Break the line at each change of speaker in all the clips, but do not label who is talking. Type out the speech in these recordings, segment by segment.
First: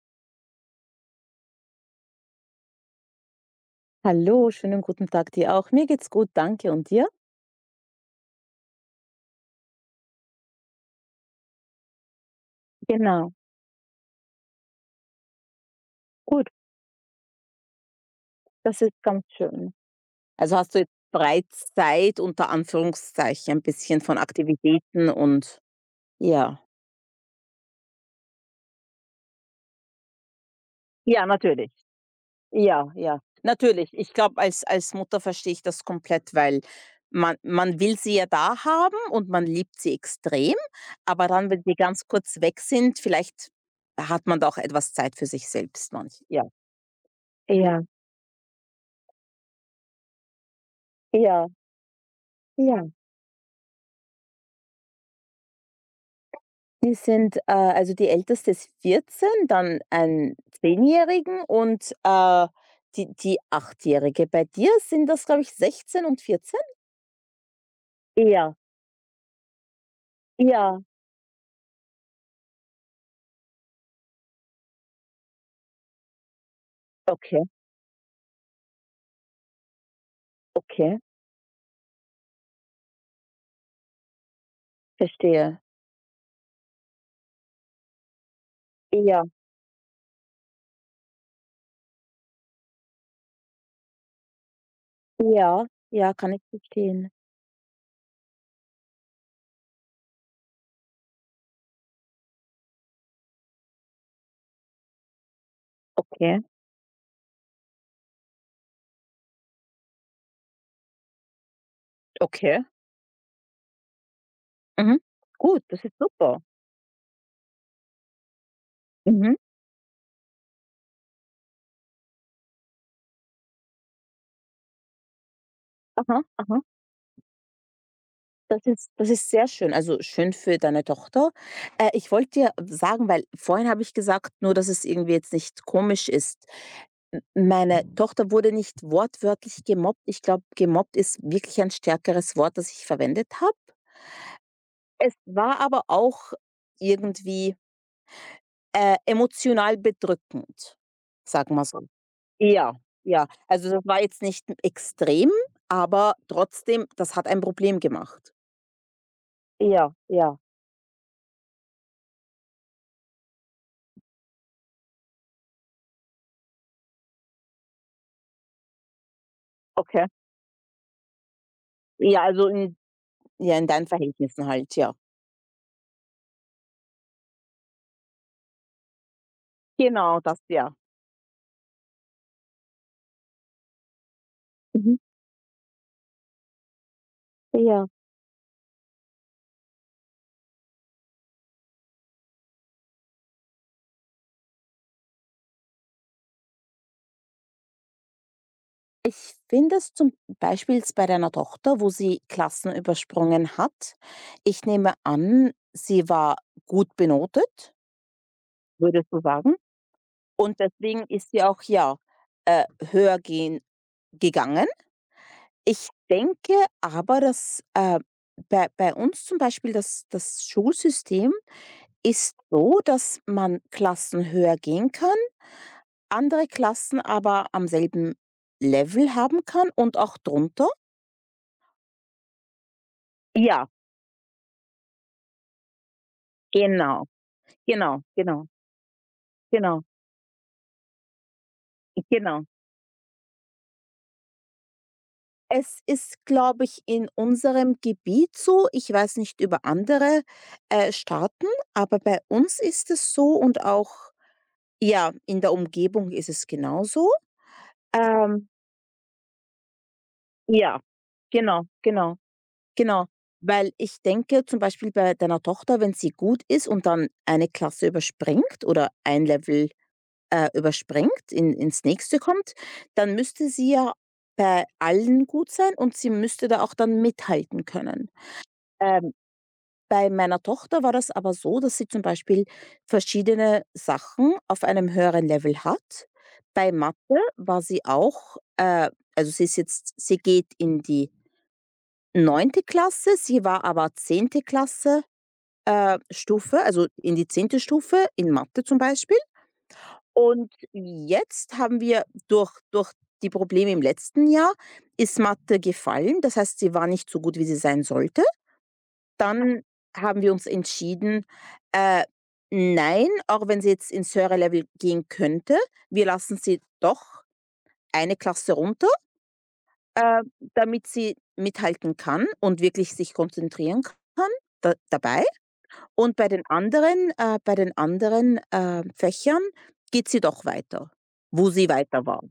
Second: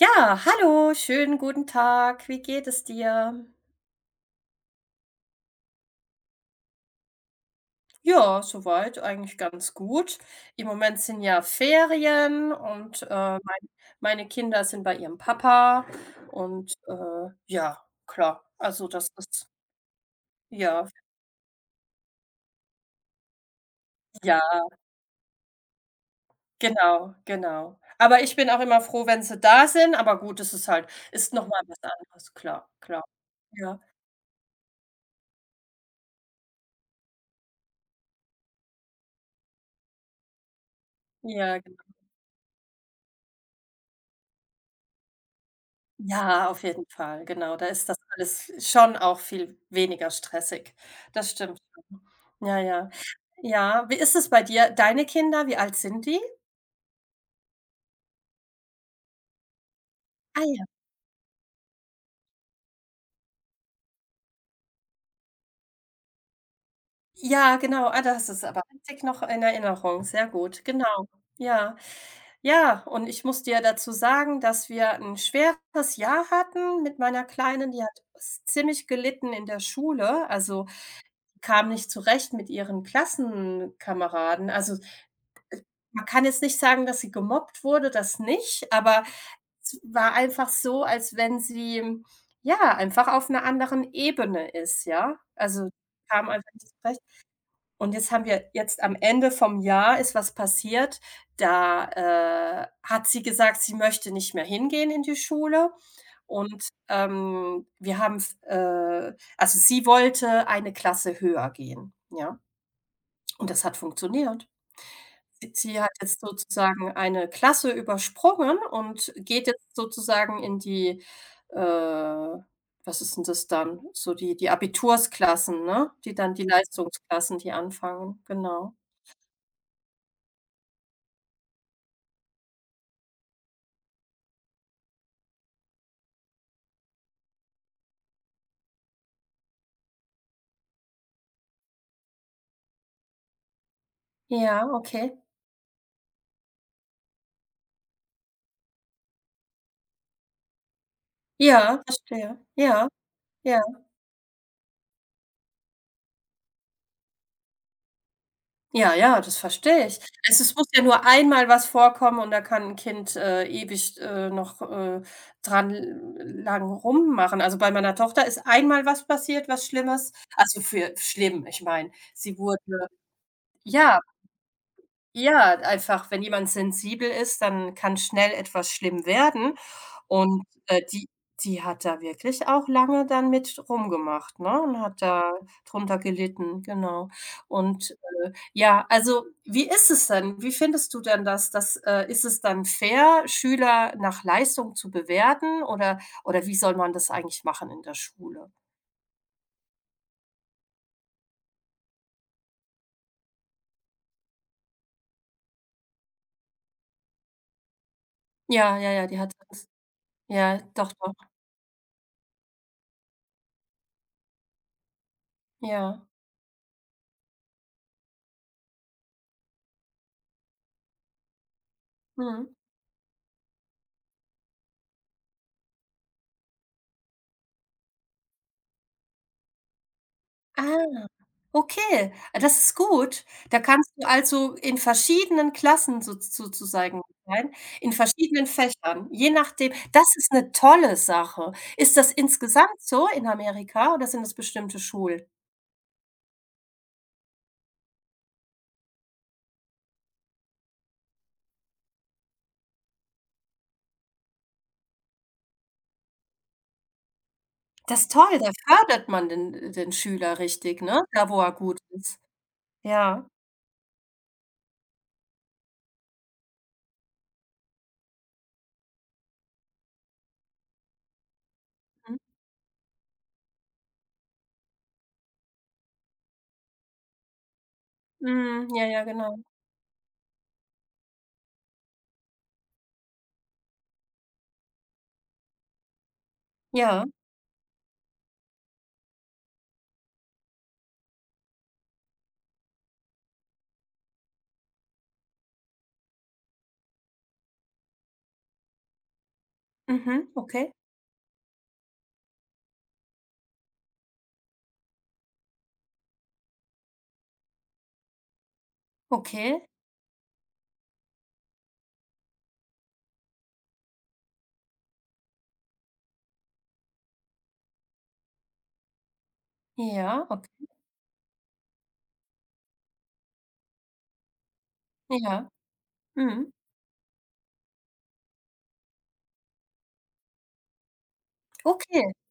Ja, hallo, schönen guten Tag. Wie geht es dir?
Hallo, schönen guten Tag dir auch. Mir geht's gut, danke. Und dir?
Ja, soweit eigentlich ganz gut. Im Moment sind ja Ferien und
Genau,
meine Kinder sind bei ihrem Papa
gut,
und ja, klar.
das
Also
ist
das
ganz
ist
schön. Also hast du
ja,
jetzt frei Zeit unter Anführungszeichen, ein bisschen von
ja,
Aktivitäten und ja.
genau, genau. Aber ich bin auch immer froh, wenn sie da sind. Aber gut, es ist halt,
Ja,
ist noch mal
natürlich.
was anderes, klar,
Ja,
klar.
ja.
Ja,
Natürlich, ich glaube, als Mutter verstehe ich das komplett, weil man will sie ja da haben und man liebt sie extrem, aber dann,
ja.
wenn sie ganz kurz weg sind, vielleicht hat man da auch etwas Zeit für sich selbst, manch ja.
Ja, auf jeden Fall, genau. Da
Ja,
ist das alles schon auch viel weniger stressig. Das
ja,
stimmt schon. Ja,
ja.
ja. Ja, wie ist es bei dir? Deine Kinder, wie alt sind die?
Die sind also die Älteste ist 14, dann einen
Ah ja.
Zehnjährigen und, die Achtjährige. Bei dir sind das, glaube ich, 16 und 14?
Ja, genau. Ah, das ist
Ja,
aber richtig noch in Erinnerung. Sehr gut,
ja.
genau. Ja. Ja, und ich muss dir dazu sagen, dass wir ein schweres Jahr hatten mit meiner
Okay,
Kleinen. Die hat s ziemlich gelitten in der Schule, also,
okay,
kam nicht zurecht mit ihren Klassenkameraden. Also
verstehe.
man kann jetzt nicht sagen, dass sie gemobbt wurde, das nicht, aber
Ja,
es war einfach so, als wenn sie, ja, einfach auf 'ner anderen Ebene ist, ja?
ja.
Also,
Ja,
kam
kann ich
einfach nicht zurecht.
verstehen.
Und jetzt haben wir jetzt am Ende vom Jahr ist was passiert, da, hat sie gesagt, sie möchte nicht mehr hingehen in die Schule
Okay,
und, wir haben f also, sie wollte eine Klasse höher gehen, ja?
okay.
Und das hat funktioniert.
Mhm. Gut,
Sie
das
hat
ist
jetzt
super.
sozusagen eine Klasse übersprungen und
Mhm.
geht jetzt sozusagen in die, äh, was ist 'n das dann? So die Abitursklassen, ne? Die
Aha,
dann die
aha.
Leistungsklassen, die anfangen,
Das
genau.
ist das ist sehr schön, also schön für deine Tochter. Ich wollte dir sagen, weil vorhin habe ich gesagt, nur dass es irgendwie jetzt nicht komisch ist. M meine Tochter wurde nicht wortwörtlich gemobbt. Ich glaube, gemobbt ist wirklich ein stärkeres Wort, das ich verwendet habe.
Ja,
Es
okay.
war aber auch irgendwie, emotional bedrückend, sagen wir so.
Ja, verstehe.
Ja,
Ja,
ja.
ja.
Also, das war jetzt nicht extrem, aber trotzdem, das hat ein Problem gemacht.
Ja, ja, das verstehe
Ja,
ich.
ja,
Es muss ja nur einmal was vorkommen und da kann 'n Kind, ewig, dran l lang rummachen. Also, bei meiner Tochter ist einmal was passiert, was
okay.
Schlimmes. Also, für schlimm, ich meine,
Ja,
sie
also
wurde
in, ja, in deinen
ja,
Verhältnissen halt, ja.
ja, einfach, wenn jemand sensibel ist, dann kann schnell etwas schlimm werden
Genau, das,
und,
ja.
die hat da wirklich auch lange dann mit rumgemacht, ne, und
Mhm.
hat da drunter gelitten, genau.
Ja.
Und ja, also wie ist es denn? Wie findest du denn das? Das, ist es dann fair, Schüler nach Leistung zu bewerten oder wie soll man das eigentlich machen in der Schule?
Ich finde es zum Beispiel jetzt bei deiner Tochter, wo sie Klassen übersprungen hat. Ich nehme an, sie war gut benotet,
Ja, ja,
würdest
ja, die
du
hat
sagen?
das ja,
Und
doch,
deswegen
doch,
ist sie auch ja, äh, höher gehen gegangen. Ich
ja.
denke aber, dass bei uns zum Beispiel das Schulsystem ist
Mhm.
so, dass man Klassen höher gehen kann, andere Klassen aber am selben Level haben kann und auch drunter.
Ah, okay. Ah, das ist gut. Da
Ja,
kannst du also in verschiedenen Klassen so sozusagen
genau.
sein, in
Genau,
verschiedenen
genau,
Fächern, je nachdem.
genau,
Das ist eine tolle Sache. Ist das
genau.
insgesamt so in Amerika oder sind das bestimmte Schulen?
Es ist, glaube ich, in unserem Gebiet so. Ich weiß nicht über andere, Staaten, aber bei uns ist es so und auch ja, in der Umgebung ist es genauso.
Das ist toll,
Ähm
da fördert man den den Schüler
Ja,
richtig, ne? Da, wo er
genau,
gut
genau.
ist.
Genau,
Ja.
weil ich denke zum Beispiel bei deiner Tochter, wenn sie gut ist und dann eine Klasse überspringt oder ein Level überspringt, in ins nächste
Mhm.
kommt, dann müsste sie ja bei allen gut sein und sie müsste da auch dann mithalten können.
Mhm. Ja, ja,
Ähm,
genau.
bei meiner Tochter war das aber so, dass sie zum Beispiel verschiedene Sachen auf einem höheren Level hat. Bei Mathe
Ja.
war sie auch also sie ist jetzt sie geht in die neunte Klasse, sie war aber zehnte Klasse, Stufe, also in die zehnte Stufe in Mathe zum Beispiel.
Mhm.
Und
Okay.
jetzt haben wir durch die Probleme im letzten Jahr, ist Mathe gefallen. Das heißt, sie war nicht so gut, wie sie sein sollte.
Okay.
Dann haben wir uns entschieden, äh, nein, auch wenn sie jetzt ins höhere Level gehen könnte, wir lassen sie doch eine Klasse runter, äh,
Ja, okay.
damit sie mithalten kann und wirklich sich konzentrieren kann da dabei.
Ja.
Und
Mhm.
bei den anderen, Fächern geht sie doch weiter, wo sie weiter
Okay.
war.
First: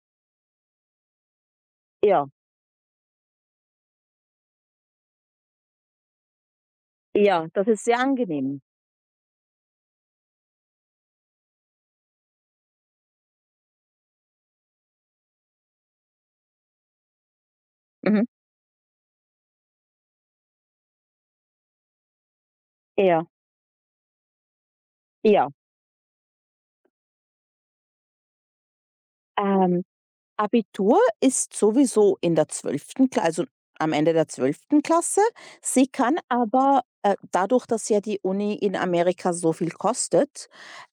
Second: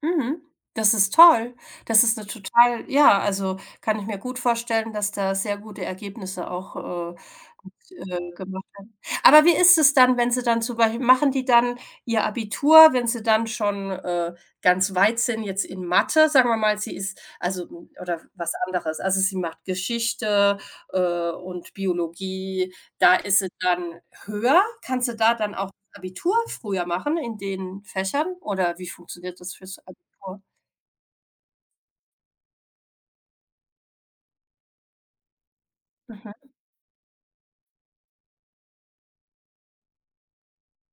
Mhm. Das ist toll. Das ist 'ne
Ja,
total ja, also, kann ich mir gut vorstellen, dass da sehr gute Ergebnisse
ja, das ist sehr angenehm.
gemacht werden. Aber wie ist es dann, wenn sie dann zum Beispiel machen die dann ihr Abitur, wenn sie dann schon, ganz weit sind jetzt in Mathe, sagen wir mal, sie ist also, hm, oder
Mhm.
was anderes. Also, sie macht Geschichte, und Biologie. Da
Ja,
ist sie dann höher. Kann sie da
ja.
dann auch Abitur früher machen in den Fächern oder wie funktioniert das fürs
ähm,
Oh,
Abitur ist sowieso in der zwölften Kla also am Ende der zwölften Klasse. Sie kann
mhm.
aber, dadurch, dass ja die Uni in Amerika so viel kostet,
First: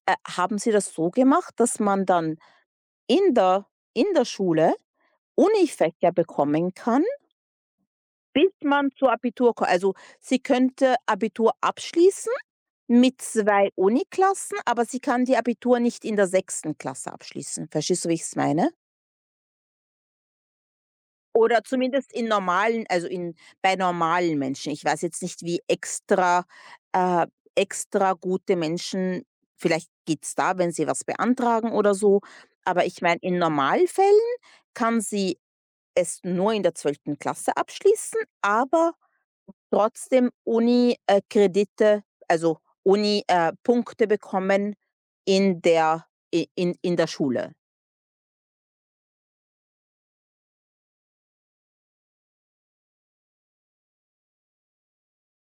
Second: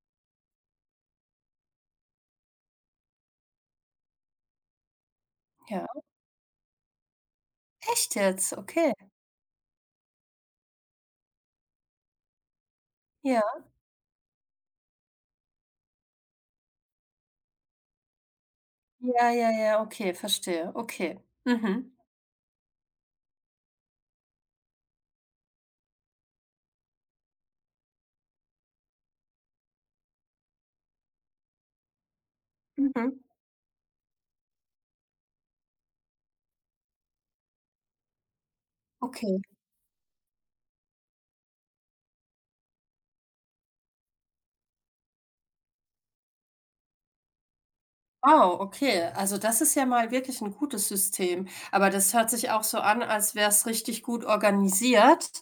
haben sie das so gemacht, dass man dann in der in der Schule
Ja.
Unifächer bekommen kann,
Echt
bis
jetzt?
man
Okay.
zu Abitur kommt. Also, sie könnte Abitur abschließen mit
Ja.
2 Uniklassen, aber sie kann die Abitur nicht in der sechsten Klasse abschließen. Verstehst du, wie ich es meine?
Ja, ja, ja, okay, verstehe. Okay.
Oder
Mhm.
zumindest in normalen, also in bei normalen Menschen. Ich weiß jetzt nicht, wie extra, äh, gute Menschen, vielleicht geht's da, wenn sie was beantragen oder so, aber ich
Mhm.
meine, in Normalfällen kann sie es nur in der zwölften Klasse abschließen, aber
Okay.
trotzdem Uni, Kredite, also Uni, Punkte bekommen in der, i in der Schule.
Wow, okay. Also das ist ja mal wirklich ein gutes System. Aber das hört sich auch so an, als wäre es richtig gut organisiert.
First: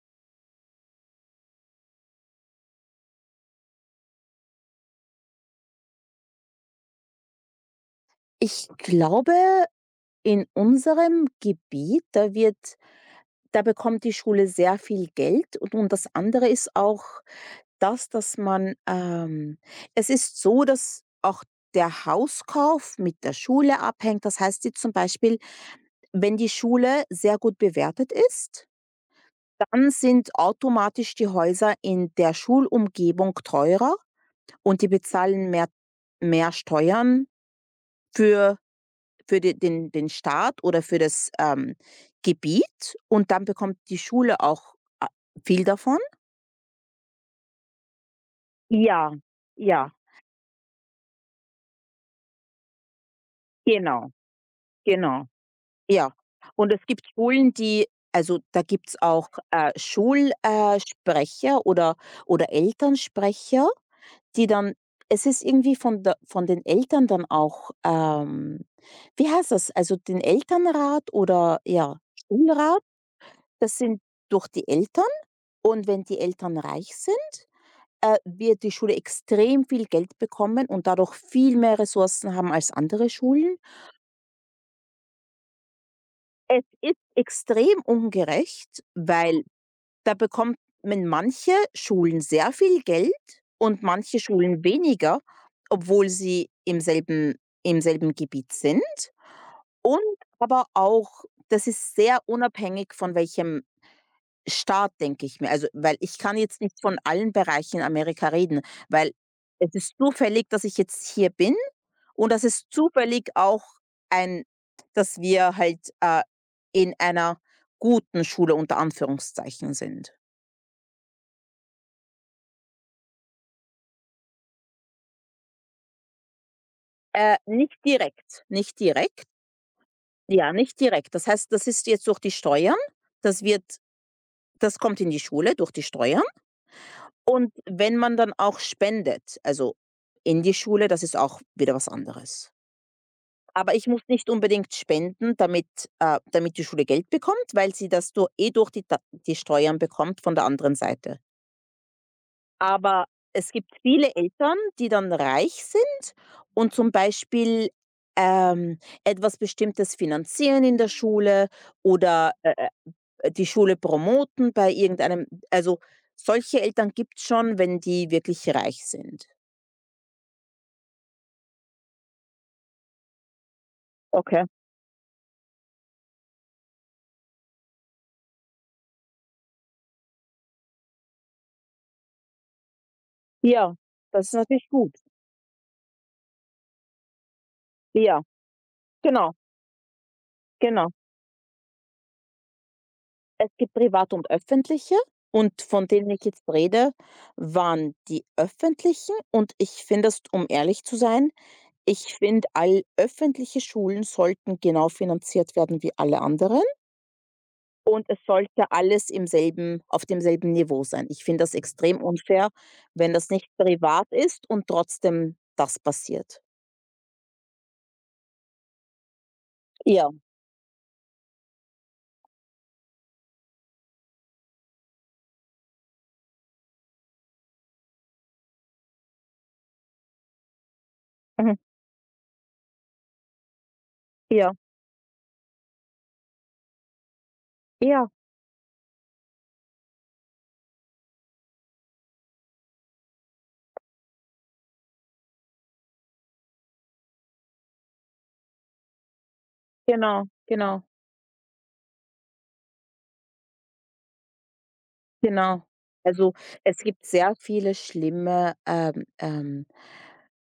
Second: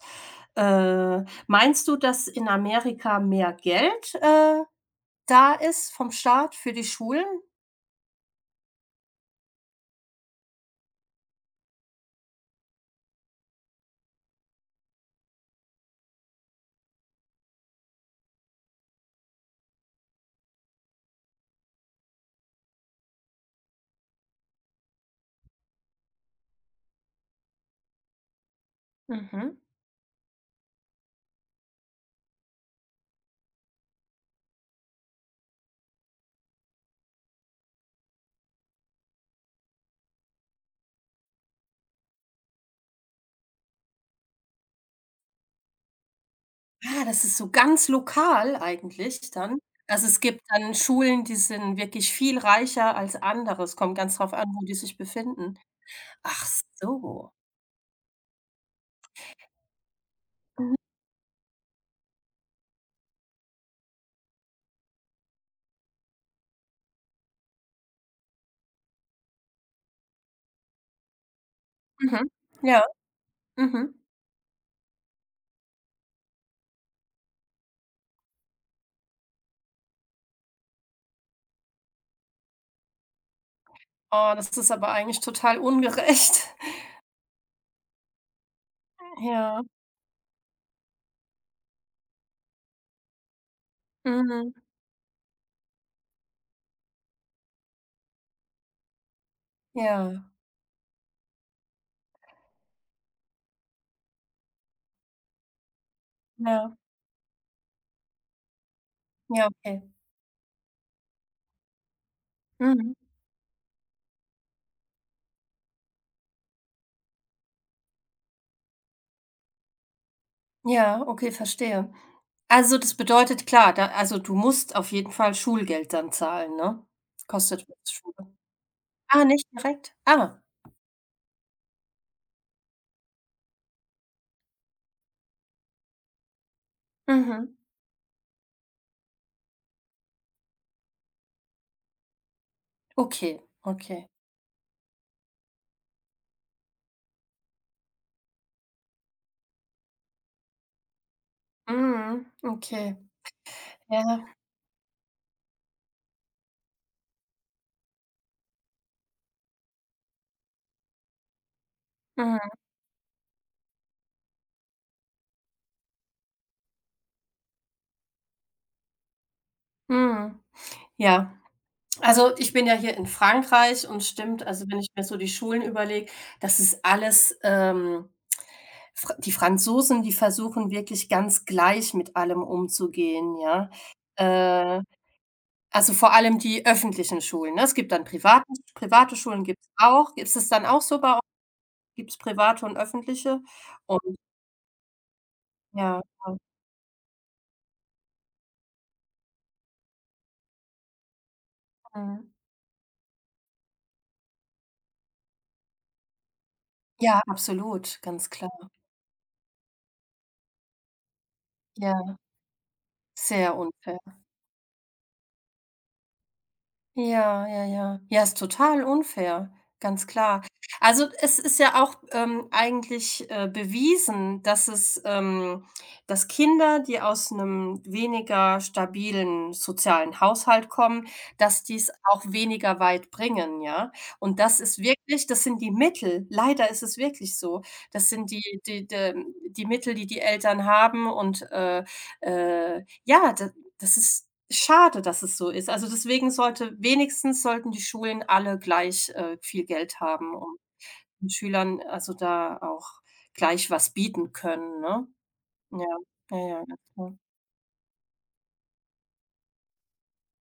Äh, Meinst du, dass in Amerika mehr Geld, da ist vom Staat für die Schulen?
Ich glaube, in unserem Gebiet, da bekommt die Schule sehr viel Geld, und das andere ist auch das, dass man, es ist so, dass auch der Hauskauf mit der Schule abhängt. Das heißt jetzt zum Beispiel, wenn die Schule sehr gut bewertet ist,
Mhm.
dann sind automatisch die Häuser in der Schulumgebung teurer und die bezahlen mehr Steuern für für de den den Staat oder für das, Gebiet, und dann bekommt die Schule auch a viel davon.
Ah, das ist so ganz lokal
Ja,
eigentlich dann.
ja,
Also, es gibt dann Schulen, die sind wirklich viel reicher als andere. Es kommt
genau,
ganz drauf an, wo die sich
genau,
befinden.
ja.
Ach
Und es gibt
so.
Schulen, die, also, da gibt's auch, Schul Sprecher oder Elternsprecher. Die dann Es ist irgendwie von der, von den Eltern dann auch, wie heißt das? Also, den Elternrat oder ja,
Mhm.
Schulrat,
Ja,
das
mhm.
sind durch die Eltern, und wenn die Eltern reich sind, wird die Schule extrem viel Geld bekommen und dadurch viel mehr Ressourcen haben als andere Schulen.
Oh, das ist aber eigentlich total ungerecht.
Es ist extrem ungerecht, weil,
Ja,
Da bekommt man, manche Schulen sehr viel Geld und manche
mhm.
Schulen weniger, obwohl sie im selben Gebiet sind. Und
Ja,
aber auch das ist sehr unabhängig von welchem Staat, denke ich mir. Also, weil, ich kann jetzt
ja,
nicht von allen Bereichen in Amerika reden, weil
ja,
es
okay.
ist zufällig, dass ich jetzt hier bin, und das ist
Mhm.
zufällig auch ein dass wir halt, in einer guten Schule unter Anführungszeichen sind.
Ja, okay, verstehe. Also, das bedeutet klar, da also, du musst auf jeden Fall Schulgeld dann zahlen, ne? Kostet
Nicht
Schule.
direkt, nicht direkt.
Ah, nicht direkt? Ah,
Ja, nicht direkt. Das heißt, das ist jetzt durch die Steuern. Das wird Das kommt in die Schule durch die Steuern. Und
mhm.
wenn man dann auch spendet, also in die Schule, das ist auch wieder was anderes.
Okay,
Aber ich muss
okay.
nicht unbedingt spenden, damit, damit die Schule Geld bekommt, weil sie das du eh durch die Ta die Steuern bekommt von der anderen Seite.
Mhm, okay.
Aber es gibt viele
Ja.
Eltern, die dann reich sind und zum Beispiel, etwas Bestimmtes finanzieren in der Schule oder,
Mhm,
die Schule promoten bei irgendeinem, also, solche Eltern gibt es schon, wenn die wirklich reich sind.
mhm. Ja, also ich bin ja hier in Frankreich und
Okay.
stimmt, also wenn ich mir so die Schulen überlege, das ist alles, Fr die Franzosen, die versuchen wirklich ganz gleich mit allem umzugehen, ja.
Ja, das ist natürlich
Äh,
gut.
also vor allem die öffentlichen Schulen, ne? Es gibt dann
Ja,
private
genau,
Schulen gibt es auch. Gibt es dann auch
genau.
so bei euch? Gibt's private und öffentliche?
Es gibt
Und
private und öffentliche, und von
ja,
denen ich
ja.
jetzt rede, waren die öffentlichen, und ich finde es, um ehrlich zu sein, ich
Mhm.
finde, all öffentliche Schulen sollten genau finanziert werden wie alle anderen,
Ja, absolut,
und es
ganz
sollte
klar.
alles im selben auf demselben Niveau sein. Ich finde das extrem
Ja,
unfair, wenn das nicht
sehr unfair.
privat ist und trotzdem das passiert.
Ja, ja, ja. Ja, ist total unfair, ganz
Ja,
klar. Also, es ist ja auch, bewiesen, dass es dass Kinder, die aus einem weniger stabilen sozialen Haushalt kommen,
mhm,
dass die's auch weniger weit bringen, ja? Und
ja,
das ist wirklich das sind die Mittel. Leider ist es wirklich so.
ja,
Das sind die Mittel, die die Eltern haben und, ja, da das ist schade, dass es so ist. Also, deswegen sollte wenigstens sollten die Schulen alle gleich, viel Geld
genau,
haben um
genau.
den Schülern also da auch gleich was bieten können, ne?
Genau.
Ja,
Also,
ja, ja,
es
ganz
gibt
klar.
sehr viele schlimme,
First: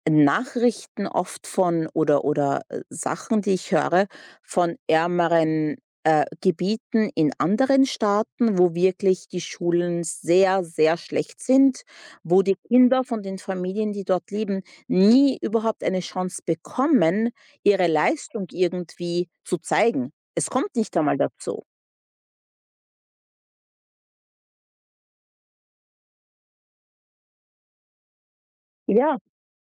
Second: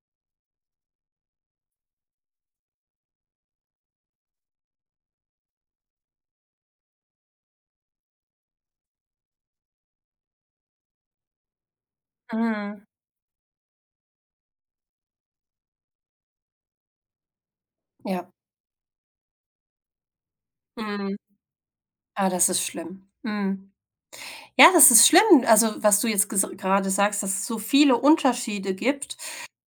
Nachrichten, oft von oder, Sachen, die ich höre von ärmeren, Gebieten in anderen Staaten, wo wirklich die Schulen sehr, sehr schlecht sind, wo die
Mhm.
Kinder von den Familien, die dort leben, nie überhaupt eine Chance bekommen, ihre
Ja,
Leistung irgendwie zu zeigen. Es kommt nicht
mhm.
einmal dazu.
Ah, das ist schlimm. Mhm. Ja, das ist schlimm, also, was du jetzt ges grade sagst, dass es so viele Unterschiede gibt.
Ja,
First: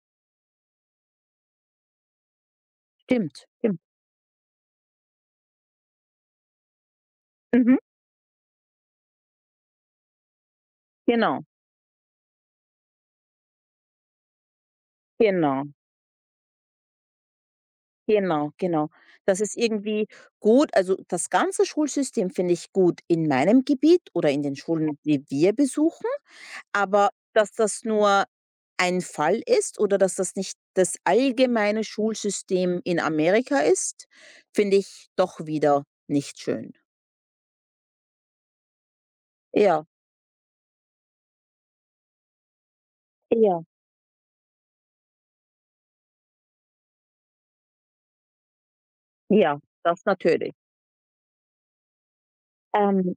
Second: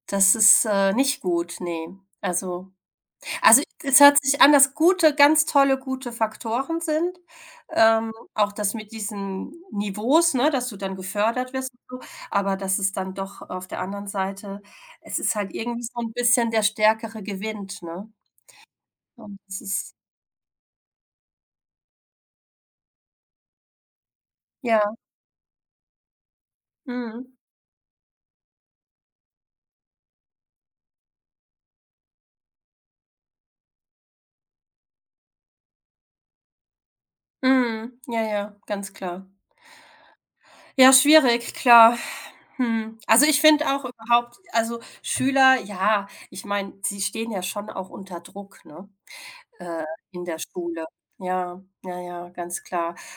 Das ist, nicht gut, ne. Also
stimmt,
Also,
stimmt.
es hört sich an, dass gute ganz tolle, gute Faktoren sind.
Mhm,
Auch das mit diesen Niveaus, ne, dass du dann
genau.
gefördert wirst und so, aber dass es dann doch auf der anderen Seite es ist halt
Genau,
irgendwie so 'n bisschen der Stärkere gewinnt, ne?
genau, genau.
Und
Das ist
das ist
irgendwie gut, also, das ganze Schulsystem finde ich gut in meinem Gebiet oder in den
ja,
Schulen, die wir besuchen, aber
mhm,
dass das nur ein Fall ist oder dass das nicht das allgemeine Schulsystem in Amerika ist, finde ich doch wieder nicht schön.
mhm, ja, ja, ganz klar.
Ja,
Ja, schwierig, klar. Hm. Also, ich
ja,
finde auch überhaupt also, Schüler, ja, ich meine, sie stehen ja schon auch unter Druck, ne?
ja,
äh,
das
in der
natürlich.
Schule. Ja, ja, ja, ganz klar.
Ähm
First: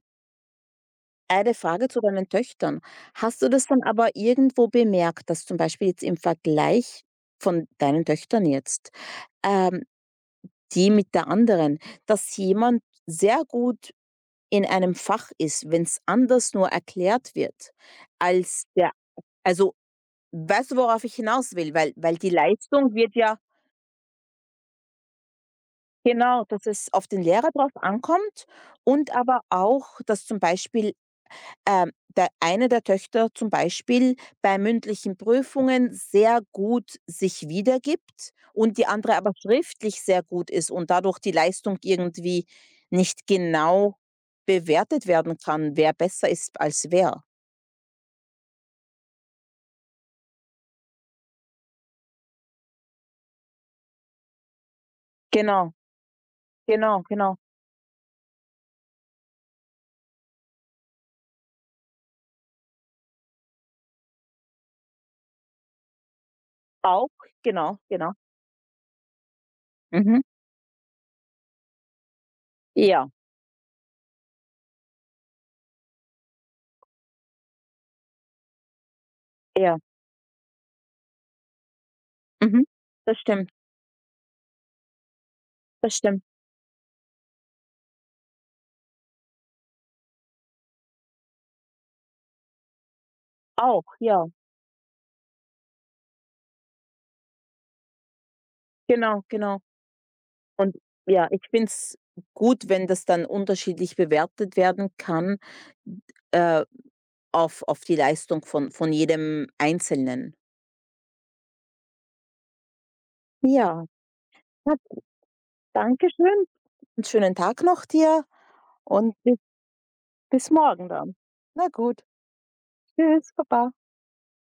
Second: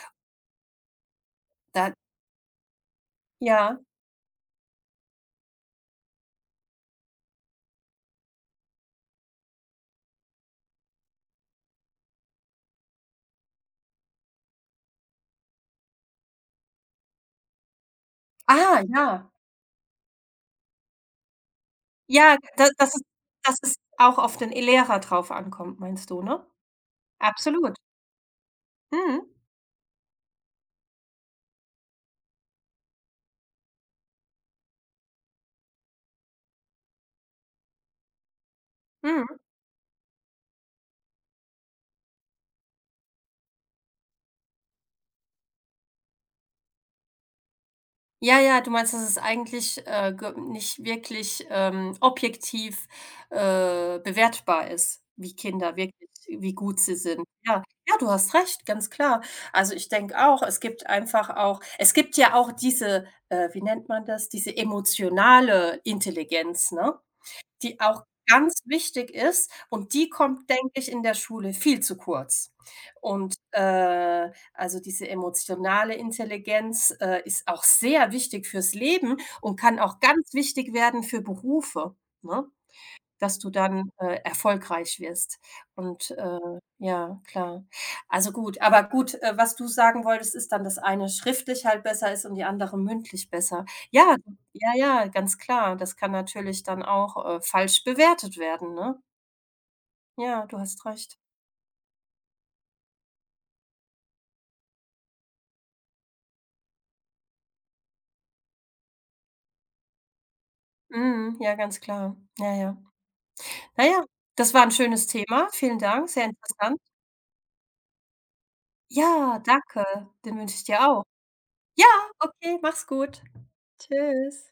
Eine Frage
Da
zu deinen Töchtern. Hast du das
ja.
dann aber irgendwo bemerkt, dass zum Beispiel jetzt im Vergleich von deinen Töchtern jetzt, ähm, die mit der anderen, dass jemand sehr gut in einem Fach ist, wenn es anders nur erklärt wird, als
Ah,
der
ja.
also, weißt du, worauf ich hinaus will? Weil die
Ja, da dass
Leistung
es
wird ja,
auch auf den Lehrer drauf ankommt, meinst du,
genau,
ne?
dass es auf den Lehrer drauf
Absolut.
ankommt, und
Mhm.
aber auch, dass zum Beispiel, der eine der Töchter zum Beispiel bei mündlichen Prüfungen sehr gut sich wiedergibt und die andere aber
Mhm.
schriftlich sehr gut ist und dadurch die Leistung irgendwie nicht genau bewertet werden kann, wer besser ist als wer.
Ja, ja, du meinst, dass es eigentlich, ge nicht wirklich, objektiv, bewertbar ist, wie
Genau,
Kinder wirklich wie gut sie
genau,
sind.
genau.
Ja, ja, du hast recht, ganz klar. Also, ich denke auch, es gibt einfach auch es gibt ja auch diese, wie nennt man das, diese emotionale Intelligenz, ne?
Auch, genau,
Die auch
genau.
ganz wichtig ist und die
Mhm.
kommt, denke ich, in der Schule viel zu kurz.
Ja,
Und, also, diese emotionale Intelligenz, ist auch sehr wichtig fürs Leben und
ja.
kann auch ganz wichtig werden für Berufe, ne?
Mhm. Das
Dass
stimmt,
du dann, erfolgreich wirst.
das
Und,
stimmt.
ja, klar. Also gut, aber gut, was du sagen wolltest, ist dann, dass eine schriftlich halt besser ist und die andere mündlich besser.
Auch,
Ja,
ja.
ja, ja, ganz klar. Das kann natürlich dann auch, falsch bewertet werden, ne?
Genau, genau.
Ja, du
Und
hast recht.
ja, ich finde es gut, wenn das dann unterschiedlich bewertet werden kann, äh, auf die Leistung von jedem Einzelnen.
Mhm, ja, ganz klar. Ja, ja.
Ja,
Naja, das war ein
na,
schönes Thema. Vielen
danke
Dank, sehr
schön.
interessant.
'N schönen Tag noch dir und Bis
Ja, danke. Den
bis
wünsche ich dir
morgen
auch.
dann. Na
Ja,
gut.
okay, mach's gut.
Tschüss, baba.
Tschüss.